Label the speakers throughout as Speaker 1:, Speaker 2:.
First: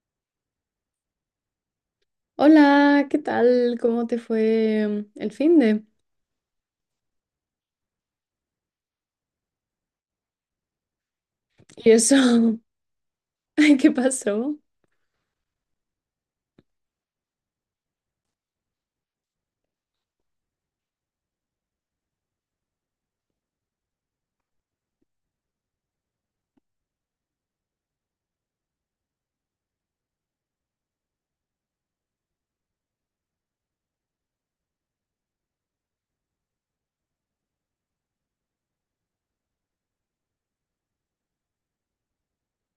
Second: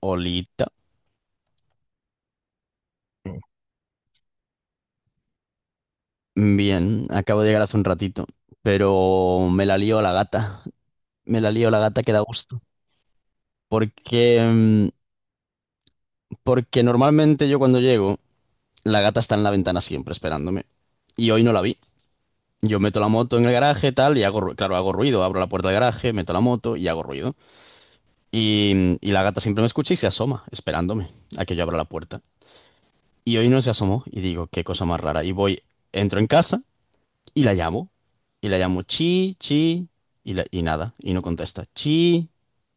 Speaker 1: Olita.
Speaker 2: Hola, ¿qué tal? ¿Cómo te fue el fin de?
Speaker 1: Bien, acabo de llegar hace un ratito, pero me la lío la gata. Me la lío la
Speaker 2: ¿Y
Speaker 1: gata que
Speaker 2: eso?
Speaker 1: da gusto.
Speaker 2: Ay, ¿qué
Speaker 1: Porque,
Speaker 2: pasó?
Speaker 1: mm, porque normalmente yo cuando llego, la gata está en la ventana siempre esperándome. Y hoy no la vi. Yo meto la moto en el garaje, tal, y claro, hago ruido. Abro la puerta del garaje, meto la moto y hago ruido. Y la gata siempre me escucha y se asoma, esperándome a que yo abra la puerta. Y hoy no se asomó y digo, qué cosa más rara. Y voy, entro en casa. Y la llamo. Y la llamo chi, chi, y nada. Y no contesta. Chi,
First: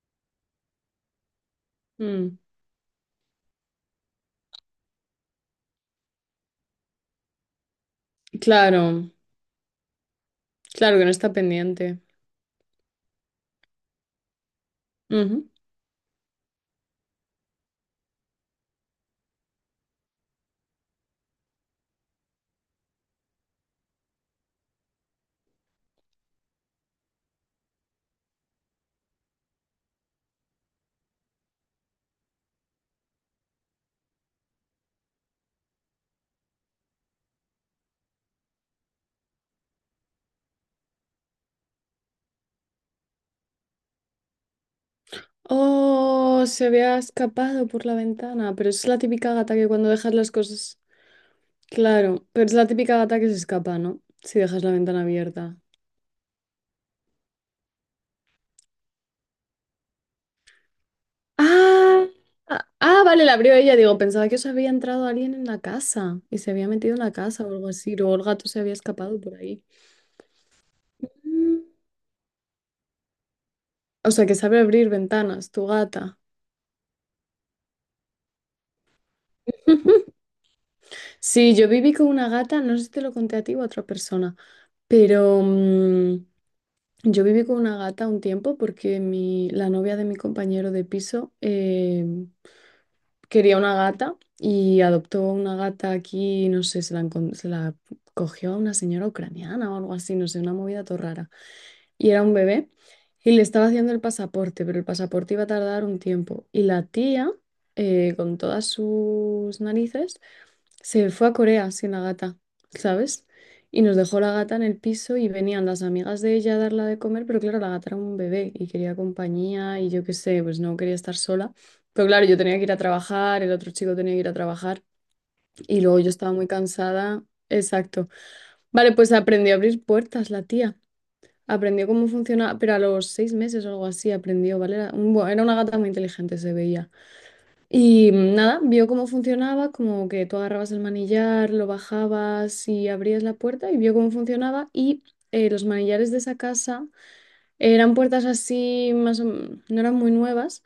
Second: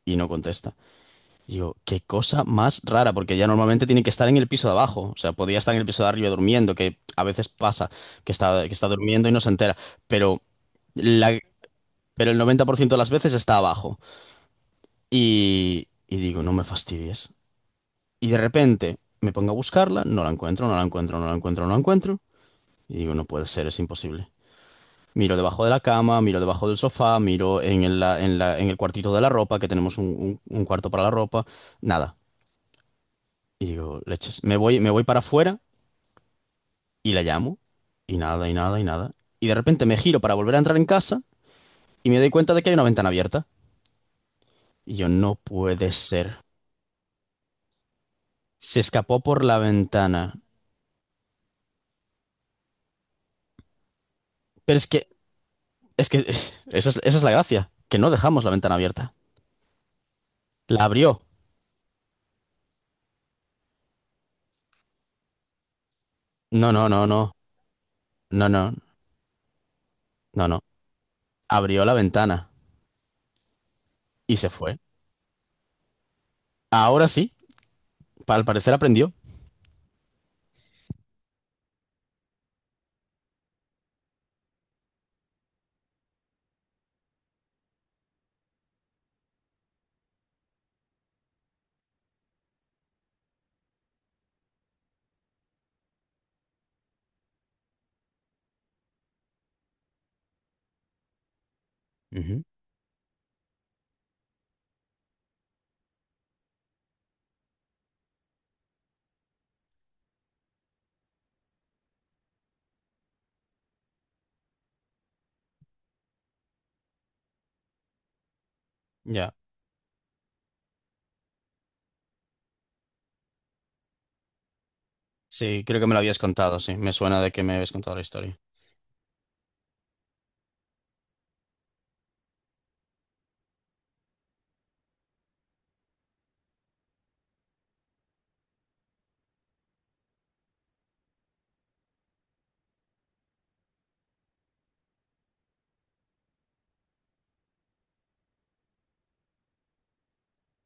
Speaker 1: y no contesta. Y yo, qué
Speaker 2: Mm,
Speaker 1: cosa más rara, porque ella normalmente tiene que estar en el piso de abajo. O sea, podría estar en el piso de arriba durmiendo, que a veces pasa, que está
Speaker 2: claro,
Speaker 1: durmiendo y no se entera. Pero,
Speaker 2: claro que no está
Speaker 1: la,
Speaker 2: pendiente.
Speaker 1: pero el 90% de las veces está abajo.
Speaker 2: Ujú.
Speaker 1: Y digo, no me fastidies. Y de repente me pongo a buscarla, no la encuentro, no la encuentro, no la encuentro, no la encuentro. Y digo, no puede ser, es imposible. Miro debajo de la cama, miro debajo del sofá, miro en el cuartito de la ropa, que tenemos un cuarto para la ropa, nada. Y digo, leches, me voy para afuera y la llamo, y nada, y nada, y nada. Y de repente me giro para volver a entrar en casa y me doy cuenta de que hay una ventana abierta. Y yo, no puede ser.
Speaker 2: Oh, se había escapado por la ventana, pero
Speaker 1: Se
Speaker 2: es la
Speaker 1: escapó
Speaker 2: típica
Speaker 1: por
Speaker 2: gata
Speaker 1: la
Speaker 2: que cuando dejas las
Speaker 1: ventana.
Speaker 2: cosas... Claro, pero es la típica gata que se escapa, ¿no? Si dejas la
Speaker 1: Pero es
Speaker 2: ventana
Speaker 1: que,
Speaker 2: abierta.
Speaker 1: esa es la gracia, que no dejamos la ventana abierta. La abrió.
Speaker 2: Ah, ah, ah, vale, la abrió ella. Digo, pensaba que os había entrado alguien en la casa y se había
Speaker 1: No, no,
Speaker 2: metido en
Speaker 1: no,
Speaker 2: la
Speaker 1: no,
Speaker 2: casa o algo así. Luego el gato
Speaker 1: no,
Speaker 2: se
Speaker 1: no,
Speaker 2: había escapado por ahí.
Speaker 1: no, no. Abrió la ventana
Speaker 2: O sea,
Speaker 1: y
Speaker 2: que
Speaker 1: se
Speaker 2: sabe
Speaker 1: fue.
Speaker 2: abrir ventanas, tu gata.
Speaker 1: Ahora sí. Al parecer aprendió.
Speaker 2: Sí, yo viví con una gata, no sé si te lo conté a ti o a otra persona, pero yo viví con una gata un tiempo porque la novia de mi compañero de piso quería una gata y adoptó una gata aquí, no sé, se la cogió a una señora ucraniana o algo así, no sé, una movida todo rara. Y era un
Speaker 1: Ujú.
Speaker 2: bebé, y le estaba haciendo el pasaporte, pero el pasaporte iba a tardar un tiempo. Y la tía, con todas sus narices, se fue a Corea sin la gata, ¿sabes? Y nos dejó la gata en el piso y venían las amigas de ella a darla de comer, pero claro, la gata era un bebé y quería
Speaker 1: Ya.
Speaker 2: compañía y yo qué sé, pues no quería estar sola. Pero claro, yo tenía que ir a trabajar, el otro chico tenía que ir a trabajar
Speaker 1: Sí, creo
Speaker 2: y
Speaker 1: que me
Speaker 2: luego
Speaker 1: lo
Speaker 2: yo
Speaker 1: habías
Speaker 2: estaba muy
Speaker 1: contado, sí. Me suena
Speaker 2: cansada.
Speaker 1: de que me habías contado la
Speaker 2: Exacto.
Speaker 1: historia.
Speaker 2: Vale, pues aprendió a abrir puertas la tía. Aprendió cómo funciona, pero a los 6 meses o algo así aprendió, ¿vale? Era, bueno, era una gata muy inteligente, se veía. Y nada, vio cómo funcionaba, como que tú agarrabas el manillar, lo bajabas y abrías la puerta y vio cómo funcionaba. Y los manillares de esa casa eran puertas así, no eran muy nuevas,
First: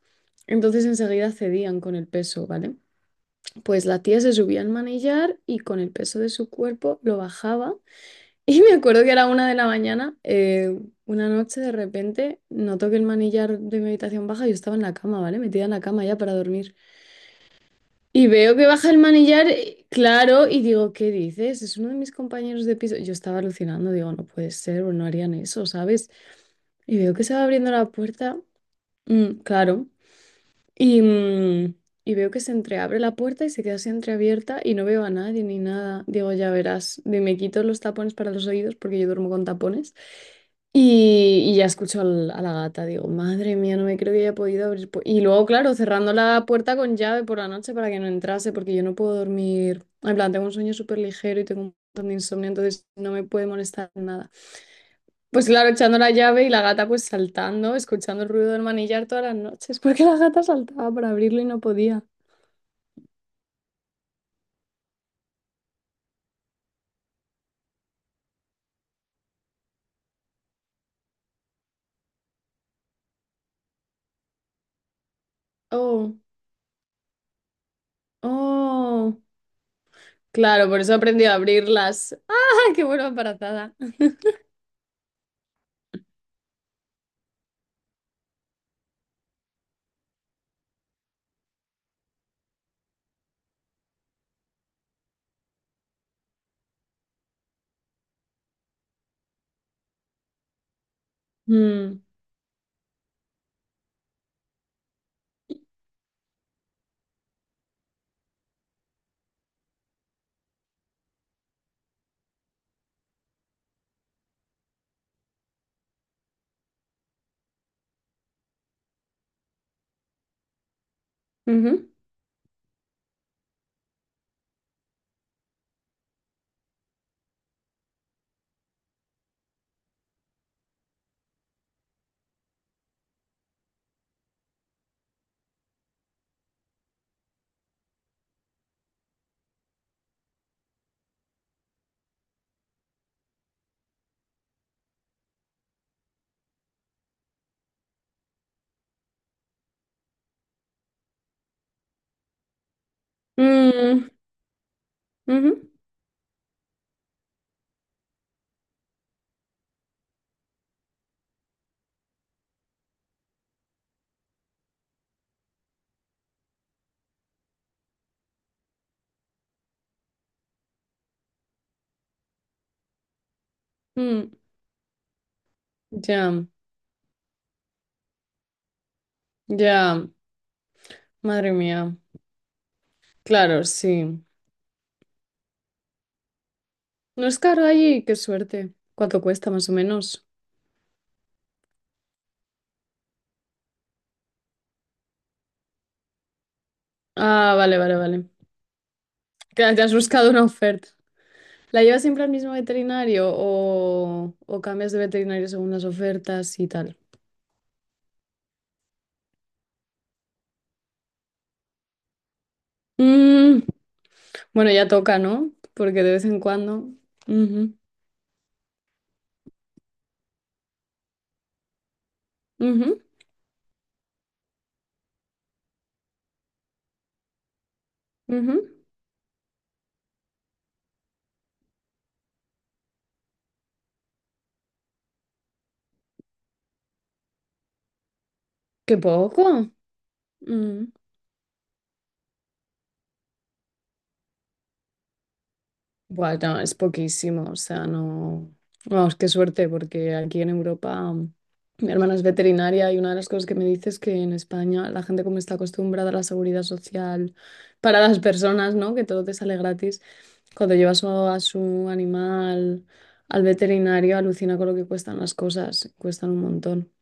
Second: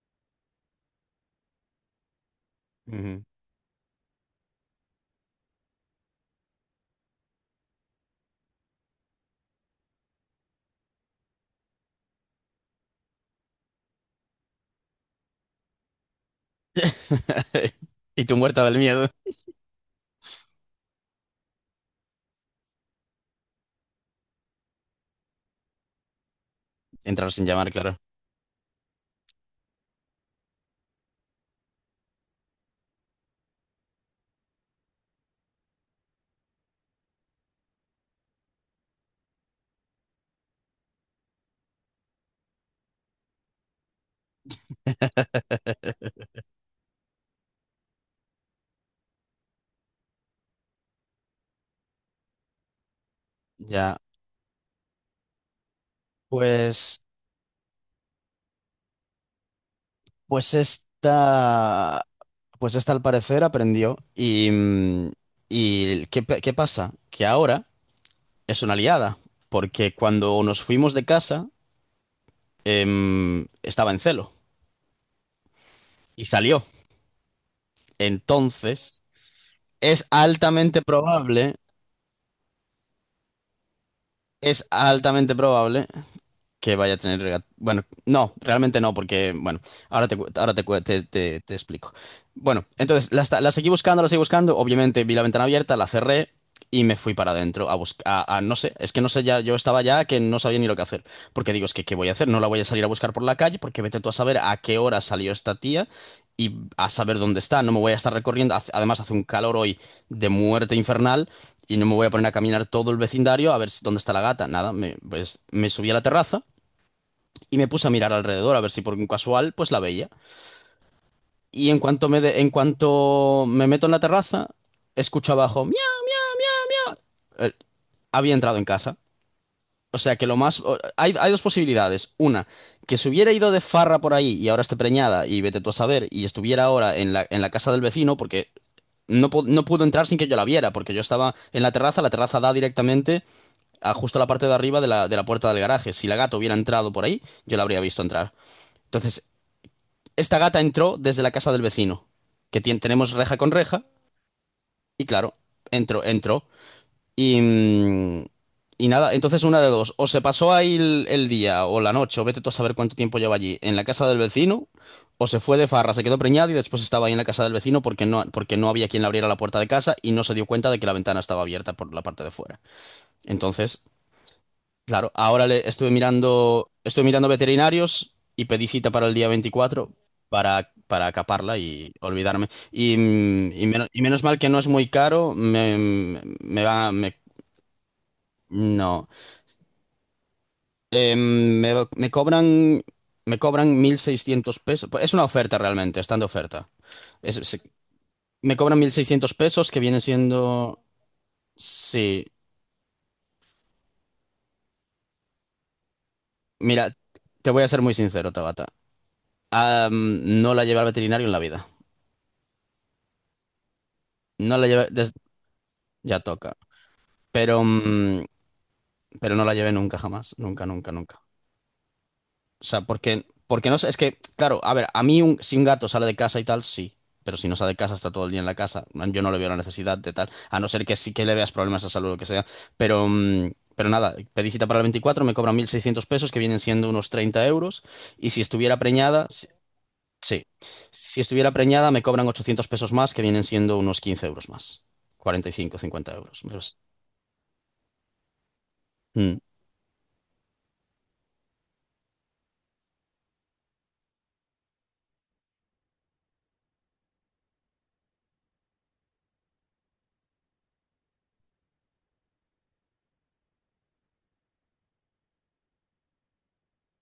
Speaker 2: entonces enseguida cedían con el peso, ¿vale?
Speaker 1: Ujú.
Speaker 2: Pues la tía se subía al manillar y con el peso de su cuerpo lo bajaba y me acuerdo que era 1 de la mañana, una noche de repente noto que el manillar de mi habitación baja, yo estaba en la cama, ¿vale? Metida en la cama ya para dormir.
Speaker 1: Y
Speaker 2: Y
Speaker 1: tú
Speaker 2: veo
Speaker 1: muerta
Speaker 2: que
Speaker 1: del
Speaker 2: baja el
Speaker 1: miedo.
Speaker 2: manillar, claro, y digo, ¿qué dices? Es uno de mis compañeros de piso. Yo estaba alucinando, digo, no puede ser, o no harían eso, ¿sabes? Y veo que
Speaker 1: Entrar
Speaker 2: se va
Speaker 1: sin llamar,
Speaker 2: abriendo la
Speaker 1: claro.
Speaker 2: puerta, mm, claro. Y, mm, y veo que se entreabre la puerta y se queda así entreabierta y no veo a nadie ni nada. Digo, ya verás, me quito los tapones para los oídos porque yo duermo con tapones. Y ya escucho a la gata, digo, madre mía, no me creo que haya podido abrir. Y luego, claro, cerrando la puerta con llave por la noche para que no entrase, porque yo no puedo dormir. En plan, tengo un sueño súper ligero y tengo un montón de insomnio, entonces no me puede molestar
Speaker 1: Ya.
Speaker 2: nada. Pues claro, echando la llave y la gata
Speaker 1: Pues,
Speaker 2: pues saltando, escuchando el ruido del manillar todas las noches, porque la gata
Speaker 1: pues
Speaker 2: saltaba para abrirlo y no podía.
Speaker 1: esta, pues esta al parecer aprendió. Y ¿qué pasa? Que ahora es una aliada. Porque cuando nos fuimos de casa, estaba en celo
Speaker 2: Oh,
Speaker 1: y salió. Entonces,
Speaker 2: oh.
Speaker 1: es
Speaker 2: Claro, por
Speaker 1: altamente
Speaker 2: eso he aprendido a
Speaker 1: probable,
Speaker 2: abrirlas. ¡Ah, qué buena embarazada!
Speaker 1: es altamente probable que vaya a tener Bueno, no, realmente no, porque, bueno, te explico. Bueno, entonces la seguí buscando, la seguí buscando. Obviamente vi la ventana abierta, la cerré y me fui para adentro a buscar. No sé, es que no sé ya, yo estaba ya que no sabía ni lo que hacer. Porque digo, es que, ¿qué
Speaker 2: Mm,
Speaker 1: voy a hacer? No la voy a salir a buscar por la calle, porque vete tú a saber a qué hora salió esta tía y a saber dónde está. No me voy a estar recorriendo. Además, hace un calor hoy de muerte infernal y no me voy a poner a caminar todo el vecindario a ver dónde está la gata. Nada, pues me subí a la terraza y me puse a mirar alrededor a ver si por un casual pues la veía. Y en
Speaker 2: ujú,
Speaker 1: cuanto me meto en la terraza, escucho abajo, "Miau". Eh, Había entrado en casa. O sea que lo más o- hay dos posibilidades. Una, que se hubiera ido de farra por ahí y ahora esté preñada y vete tú a saber y estuviera ahora en la casa del vecino porque no pudo entrar sin que yo la viera porque yo estaba en la terraza da directamente a justo la parte de arriba de la puerta del garaje. Si la gata hubiera entrado por ahí, yo la habría visto entrar. Entonces, esta gata entró desde la casa del vecino, que tenemos reja con reja,
Speaker 2: mm,
Speaker 1: y claro,
Speaker 2: ujú,
Speaker 1: entró, entró. Y, mm, y nada, entonces una de dos, o se pasó ahí el día o la noche, o vete tú a saber cuánto tiempo lleva allí, en la casa del vecino, o se fue de farra, se quedó preñada y después estaba ahí en la casa del vecino porque no había quien le abriera la puerta de casa y no se dio cuenta de que la ventana estaba abierta por la parte de fuera. Entonces,
Speaker 2: mm.
Speaker 1: claro, ahora le
Speaker 2: Ya,
Speaker 1: estuve mirando veterinarios y pedí cita para el día 24
Speaker 2: ya,
Speaker 1: para
Speaker 2: madre
Speaker 1: caparla y
Speaker 2: mía.
Speaker 1: olvidarme. Y, mm,
Speaker 2: Claro,
Speaker 1: y menos, y menos
Speaker 2: sí.
Speaker 1: mal que no es muy caro, me va, me-
Speaker 2: No es caro allí, qué suerte.
Speaker 1: no.
Speaker 2: ¿Cuánto cuesta más o menos?
Speaker 1: Eh, me, me cobran, me cobran 1.600 pesos. Pues es una oferta realmente, están de oferta. Es-
Speaker 2: Ah,
Speaker 1: es-
Speaker 2: vale, vale, vale.
Speaker 1: Me cobran 1.600 pesos
Speaker 2: Claro,
Speaker 1: que
Speaker 2: te has
Speaker 1: vienen
Speaker 2: buscado una
Speaker 1: siendo,
Speaker 2: oferta. ¿La llevas siempre
Speaker 1: sí.
Speaker 2: al mismo veterinario o cambias de veterinario según las ofertas y
Speaker 1: Mira,
Speaker 2: tal?
Speaker 1: te voy a ser muy sincero, Tabata. No la llevé al veterinario en la vida.
Speaker 2: Mm,
Speaker 1: No la
Speaker 2: bueno,
Speaker 1: llevé.
Speaker 2: ya toca, ¿no? Porque de
Speaker 1: Ya
Speaker 2: vez en
Speaker 1: toca.
Speaker 2: cuando.
Speaker 1: Pero,
Speaker 2: Ujú,
Speaker 1: mm, pero no la llevé nunca, jamás. Nunca, nunca, nunca. O sea,
Speaker 2: ujú,
Speaker 1: porque no sé, es que, claro, a ver, a mí si un gato sale de casa y tal, sí. Pero si no sale de casa, está todo el día en la
Speaker 2: ujú.
Speaker 1: casa. Yo no le veo la necesidad de tal. A no ser que sí que le veas problemas de salud o lo que sea. Pero nada, pedí cita para el 24. Me cobran 1.600 pesos, que vienen siendo unos 30 euros. Y si estuviera
Speaker 2: Qué
Speaker 1: preñada, sí.
Speaker 2: poco.
Speaker 1: Sí.
Speaker 2: Mm.
Speaker 1: Si estuviera preñada, me cobran 800 pesos más, que vienen siendo unos 15 euros más. 45, 50 euros.
Speaker 2: Bueno, es poquísimo, o sea, no. Vamos, qué
Speaker 1: Mm,
Speaker 2: suerte, porque aquí en Europa mi hermana es veterinaria y una de las cosas que me dice es que en España la gente como está acostumbrada a la seguridad social para las personas, ¿no? Que todo te sale gratis. Cuando llevas a su animal al veterinario, alucina con lo que cuestan las cosas, cuestan un montón.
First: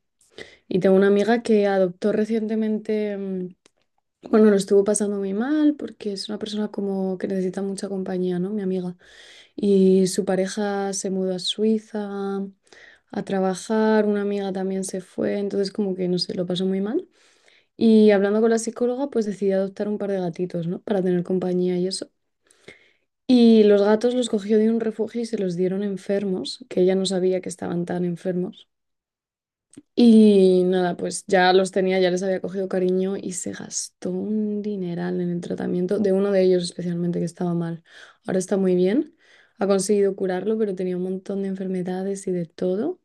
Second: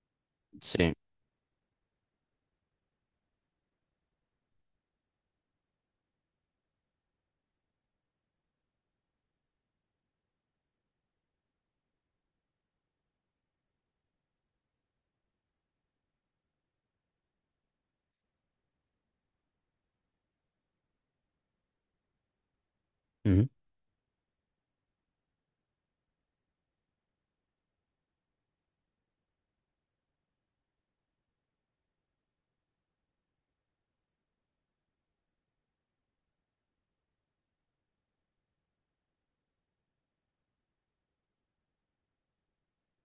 Speaker 2: Y
Speaker 1: sí.
Speaker 2: tengo una amiga que adoptó recientemente, bueno, lo estuvo pasando muy mal porque es una persona como que necesita mucha compañía, ¿no? Mi amiga. Y su pareja se mudó a Suiza a trabajar, una amiga también se fue, entonces como que, no sé, lo pasó muy mal. Y hablando con la psicóloga, pues decidí adoptar un par de gatitos, ¿no? Para tener compañía y eso. Y los gatos los cogió de un refugio y se los dieron enfermos, que ella no sabía que estaban tan enfermos. Y nada, pues ya los tenía, ya les había cogido cariño y se gastó un dineral en el tratamiento de uno de ellos especialmente que estaba mal. Ahora está muy bien, ha conseguido curarlo, pero tenía un montón de enfermedades y de todo.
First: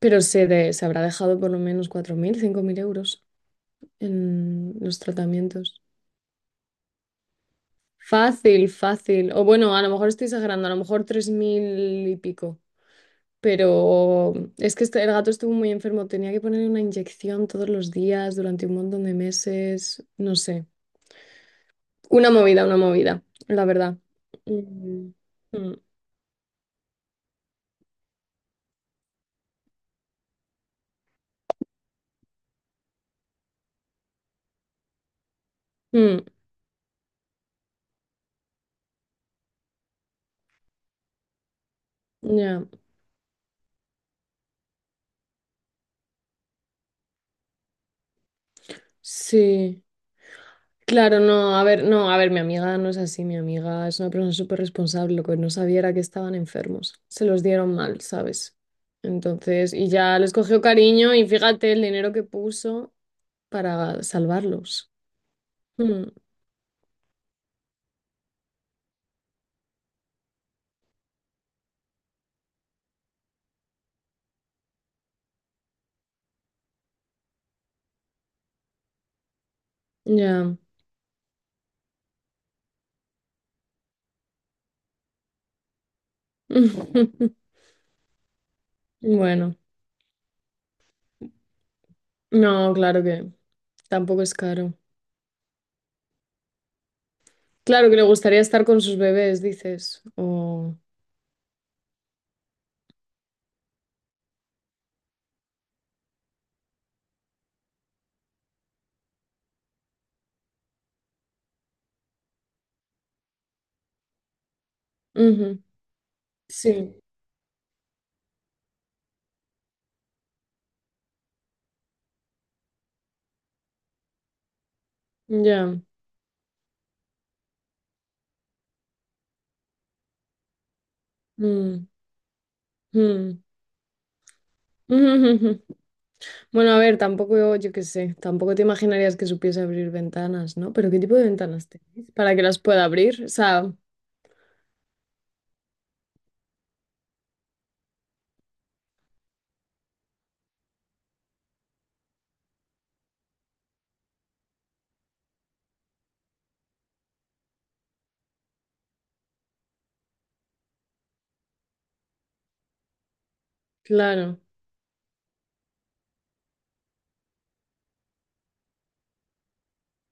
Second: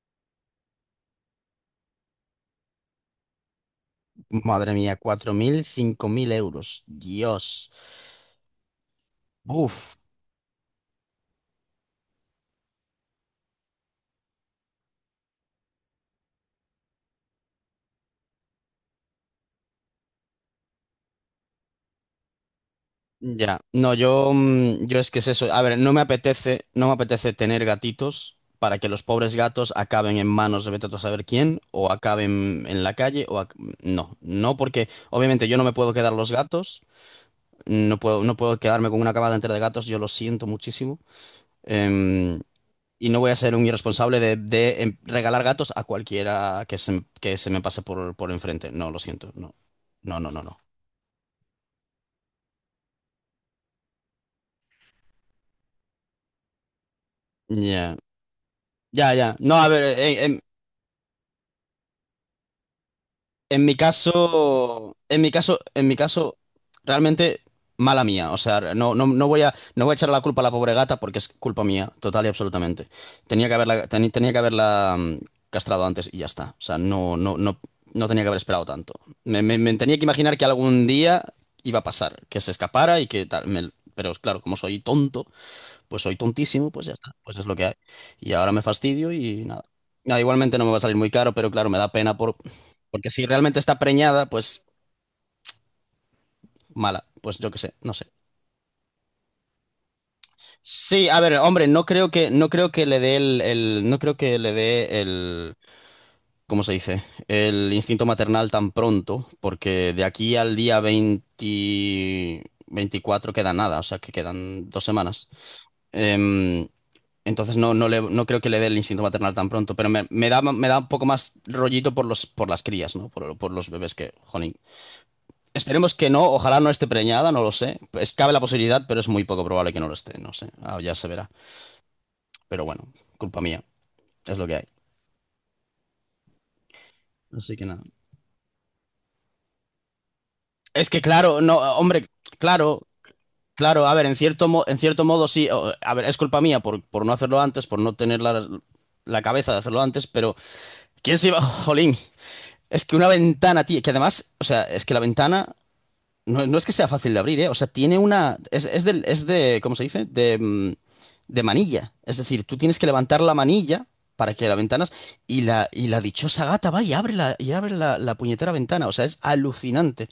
Speaker 2: Pero se, se habrá dejado por lo menos 4.000, 5.000 euros
Speaker 1: Madre
Speaker 2: en
Speaker 1: mía,
Speaker 2: los
Speaker 1: 4.000,
Speaker 2: tratamientos.
Speaker 1: 5.000 euros. Dios.
Speaker 2: Fácil, fácil. O bueno, a lo
Speaker 1: Uf.
Speaker 2: mejor estoy exagerando, a lo mejor 3.000 y pico. Pero es que el gato estuvo muy enfermo, tenía que ponerle una inyección todos los días durante un montón de meses, no sé. Una movida,
Speaker 1: Ya.
Speaker 2: la
Speaker 1: No,
Speaker 2: verdad.
Speaker 1: yo es
Speaker 2: Mm,
Speaker 1: que es eso. A
Speaker 2: mm,
Speaker 1: ver, no me apetece, no me apetece tener gatitos para que los pobres gatos acaben en manos de vete tú a saber quién, o acaben en la calle, o no. No, porque obviamente yo no me puedo quedar
Speaker 2: mm,
Speaker 1: los gatos. No puedo, no puedo quedarme con una camada entera de gatos, yo lo siento muchísimo. Em,
Speaker 2: ya,
Speaker 1: Y no voy a ser un irresponsable de regalar gatos a cualquiera que se me pase por enfrente. No, lo siento. No,
Speaker 2: sí.
Speaker 1: no, no, no, no.
Speaker 2: Claro, no, a ver, no, a ver, mi amiga no es así, mi amiga es una persona súper responsable, lo que no sabía era que estaban enfermos, se los dieron
Speaker 1: Ya,
Speaker 2: mal, ¿sabes?
Speaker 1: ya, ya. No, a
Speaker 2: Entonces, y
Speaker 1: ver,
Speaker 2: ya
Speaker 1: eh,
Speaker 2: les
Speaker 1: em,
Speaker 2: cogió cariño y fíjate el dinero que puso
Speaker 1: En mi
Speaker 2: para salvarlos.
Speaker 1: caso, en mi caso, en mi
Speaker 2: Mm,
Speaker 1: caso, realmente mala mía. O sea, no, no, no voy a echar la culpa a la pobre gata porque es culpa mía, total y absolutamente. Tenía que haberla castrado antes y ya está. O sea, no, no, no, no tenía que haber esperado tanto. Me tenía que imaginar que
Speaker 2: ya.
Speaker 1: algún día iba a pasar, que se escapara y que tal. Pero claro, como soy tonto, pues soy tontísimo, pues ya está, pues es lo que hay. Y ahora me fastidio y
Speaker 2: Bueno,
Speaker 1: nada. Nada, igualmente no me va a salir muy caro, pero claro, me da pena por...
Speaker 2: no, claro
Speaker 1: porque si
Speaker 2: que
Speaker 1: realmente está
Speaker 2: tampoco
Speaker 1: preñada,
Speaker 2: es
Speaker 1: pues
Speaker 2: caro.
Speaker 1: mala, pues yo qué sé,
Speaker 2: Claro
Speaker 1: no
Speaker 2: que le
Speaker 1: sé.
Speaker 2: gustaría estar con sus bebés, dices. O...
Speaker 1: Sí, a ver, hombre, no creo que le dé el- no creo que le dé el, ¿cómo se dice? El instinto maternal tan pronto, porque de aquí al día 20, 24 queda nada, o sea que quedan 2 semanas.
Speaker 2: Ujú,
Speaker 1: Em,
Speaker 2: sí,
Speaker 1: Entonces no, no, no creo que le dé el instinto maternal tan pronto, pero me da un poco más rollito por las crías, ¿no? Por los bebés que, jolín.
Speaker 2: ya.
Speaker 1: Esperemos que no, ojalá no esté preñada, no lo sé. Cabe la posibilidad, pero es muy poco probable que no lo esté, no sé. Ah, ya se verá.
Speaker 2: Mm,
Speaker 1: Pero bueno, culpa
Speaker 2: mm.
Speaker 1: mía, es lo que hay.
Speaker 2: Bueno, a ver, tampoco
Speaker 1: Así
Speaker 2: yo,
Speaker 1: que
Speaker 2: yo
Speaker 1: nada.
Speaker 2: qué sé, tampoco te imaginarías que supiese abrir ventanas, ¿no?
Speaker 1: Es
Speaker 2: Pero ¿qué
Speaker 1: que
Speaker 2: tipo de
Speaker 1: claro, no,
Speaker 2: ventanas
Speaker 1: hombre,
Speaker 2: tenéis para que las pueda
Speaker 1: claro,
Speaker 2: abrir? O sea,
Speaker 1: claro, a ver, en cierto modo sí, a ver, es culpa mía por no hacerlo antes, por no tener la cabeza de hacerlo antes, pero ¿quién se iba, jolín? Es que una ventana, tío, que además, o sea, es que la ventana no es que sea fácil de abrir, ¿eh? O sea, tiene una. Es de, ¿cómo se dice? De manilla. Es decir, tú tienes que levantar la manilla para
Speaker 2: claro,
Speaker 1: que la ventana. Y la dichosa gata va y abre la puñetera ventana. O sea, es alucinante.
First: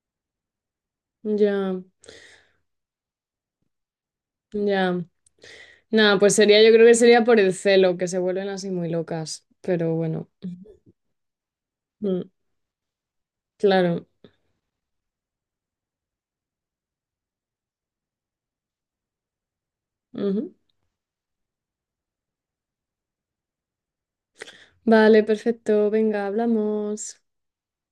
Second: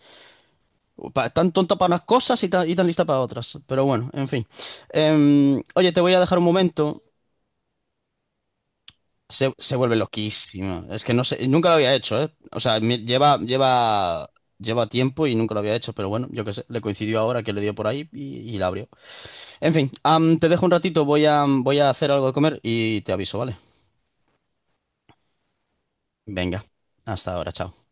Speaker 1: Tan tonta
Speaker 2: ya,
Speaker 1: para unas cosas y tan lista para otras. Pero bueno, en fin.
Speaker 2: ya.
Speaker 1: Oye, te voy
Speaker 2: Nada,
Speaker 1: a
Speaker 2: pues
Speaker 1: dejar un
Speaker 2: sería, yo creo que
Speaker 1: momento.
Speaker 2: sería por el celo, que se vuelven así muy locas,
Speaker 1: Se vuelve
Speaker 2: pero bueno,
Speaker 1: loquísimo. Es que no sé, nunca lo había hecho,
Speaker 2: mm,
Speaker 1: ¿eh? O sea, lleva,
Speaker 2: claro.
Speaker 1: lleva, lleva tiempo y nunca lo había hecho, pero bueno, yo qué sé, le coincidió ahora que le dio por ahí y la abrió. En fin, te dejo un ratito, voy a hacer algo de comer y te aviso, ¿vale?
Speaker 2: Vale, perfecto. Venga,
Speaker 1: Venga,
Speaker 2: hablamos.
Speaker 1: hasta ahora, chao.